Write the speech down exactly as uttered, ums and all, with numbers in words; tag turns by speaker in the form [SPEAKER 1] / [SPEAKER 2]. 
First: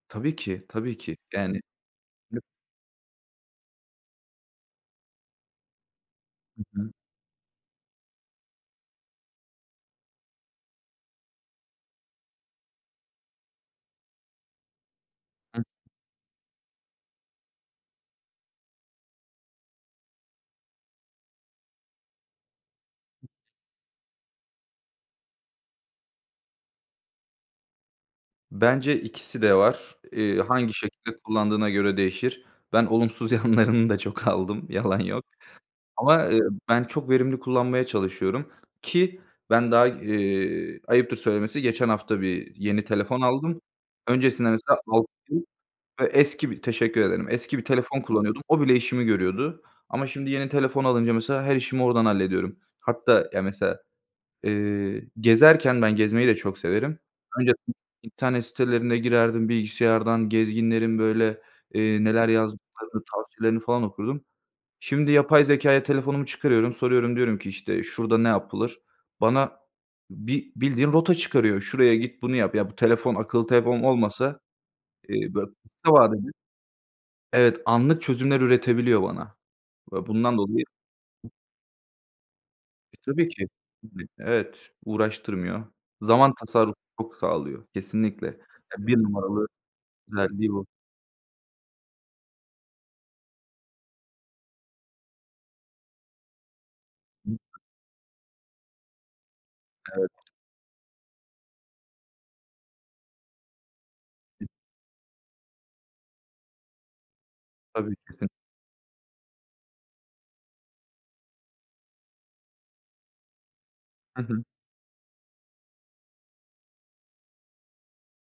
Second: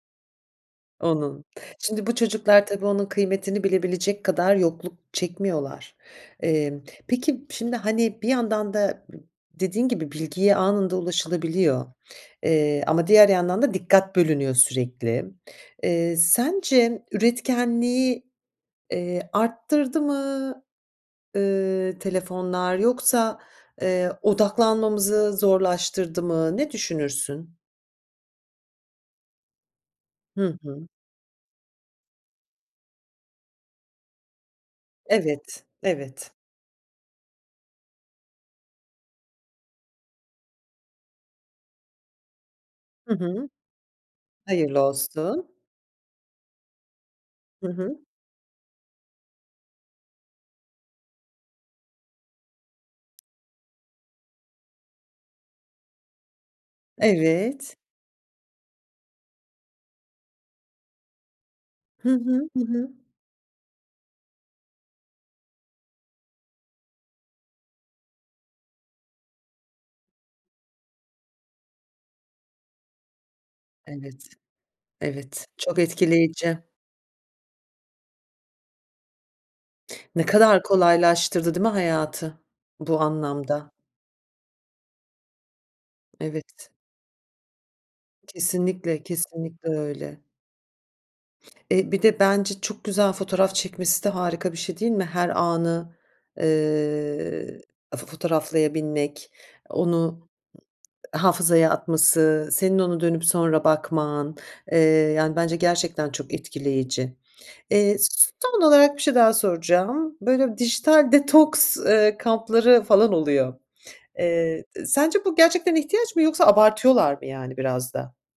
[SPEAKER 1] Tabii ki, tabii ki.
[SPEAKER 2] Onun.
[SPEAKER 1] Yani
[SPEAKER 2] Şimdi bu
[SPEAKER 1] [unintelligible]
[SPEAKER 2] çocuklar tabii onun kıymetini bilebilecek kadar yokluk çekmiyorlar.
[SPEAKER 1] Hı
[SPEAKER 2] Emm,
[SPEAKER 1] hı.
[SPEAKER 2] peki, şimdi hani, bir yandan da dediğin gibi bilgiye anında ulaşılabiliyor ama, eee, diğer yandan da dikkat bölünüyor sürekli.
[SPEAKER 1] Hı.
[SPEAKER 2] Eee, sence üretkenliği, eee, arttırdı mı? Iıı, telefonlar yoksa, eee, odaklanmamızı zorlaştırdı mı? Ne düşünürsün?
[SPEAKER 1] Bence ikisi de var. Eee,
[SPEAKER 2] Hı
[SPEAKER 1] hangi
[SPEAKER 2] hı.
[SPEAKER 1] şekilde kullandığına göre değişir. Ben olumsuz yanlarını da çok aldım, yalan yok.
[SPEAKER 2] Evet,
[SPEAKER 1] Ama,
[SPEAKER 2] evet.
[SPEAKER 1] eee, ben çok verimli kullanmaya çalışıyorum ki ben daha, eee, ayıptır söylemesi geçen hafta bir yeni
[SPEAKER 2] Hı
[SPEAKER 1] telefon
[SPEAKER 2] hı.
[SPEAKER 1] aldım. Öncesinde
[SPEAKER 2] Hayırlı
[SPEAKER 1] mesela [unintelligible]
[SPEAKER 2] olsun.
[SPEAKER 1] Ve eski bi Teşekkür ederim, eski bir
[SPEAKER 2] Hı hı.
[SPEAKER 1] telefon kullanıyordum. O bile işimi görüyordu. Ama şimdi yeni telefon alınca mesela her işimi oradan hallediyorum. Hatta ya, mesela, eee, gezerken ben gezmeyi de çok severim. Önceden
[SPEAKER 2] Evet.
[SPEAKER 1] internet sitelerine girerdim, bilgisayardan gezginlerin böyle, eee,
[SPEAKER 2] Hı
[SPEAKER 1] neler
[SPEAKER 2] hı. Hı hı.
[SPEAKER 1] yazdıklarını, tavsiyelerini falan okurdum. Şimdi, yapay zekâya, telefonumu çıkarıyorum, soruyorum, diyorum ki işte, "Şurada ne yapılır?" Bana bi bildiğin rota çıkarıyor. "Şuraya git, bunu yap." Ya bu telefon, akıllı telefon
[SPEAKER 2] Evet,
[SPEAKER 1] olmasa, eee,
[SPEAKER 2] evet,
[SPEAKER 1] böyle
[SPEAKER 2] çok
[SPEAKER 1] kısa vadede
[SPEAKER 2] etkileyici.
[SPEAKER 1] Evet, anlık çözümler üretebiliyor bana ve
[SPEAKER 2] Ne
[SPEAKER 1] bundan
[SPEAKER 2] kadar
[SPEAKER 1] dolayı
[SPEAKER 2] kolaylaştırdı değil mi hayatı,
[SPEAKER 1] E,
[SPEAKER 2] bu
[SPEAKER 1] tabii ki.
[SPEAKER 2] anlamda?
[SPEAKER 1] [unintelligible] Evet, uğraştırmıyor. Zaman
[SPEAKER 2] Evet.
[SPEAKER 1] tasarrufu çok sağlıyor, kesinlikle. Ya, bir
[SPEAKER 2] Kesinlikle,
[SPEAKER 1] numaralı
[SPEAKER 2] kesinlikle öyle.
[SPEAKER 1] özelliği bu.
[SPEAKER 2] Eee, bir de bence çok güzel fotoğraf çekmesi de harika bir şey değil mi? Her anı, eee, fo fotoğraflayabilmek,
[SPEAKER 1] Evet.
[SPEAKER 2] onu hafızaya atması, senin onu dönüp sonra bakman, eee, yani bence gerçekten çok etkileyici.
[SPEAKER 1] Tabii
[SPEAKER 2] Eee,
[SPEAKER 1] ki. Hı.
[SPEAKER 2] s son olarak bir şey daha soracağım. Böyle dijital detoks, eee, kampları falan oluyor.
[SPEAKER 1] Hı hı.
[SPEAKER 2] Eee, sence bu gerçekten ihtiyaç mı yoksa abartıyorlar mı, yani biraz da?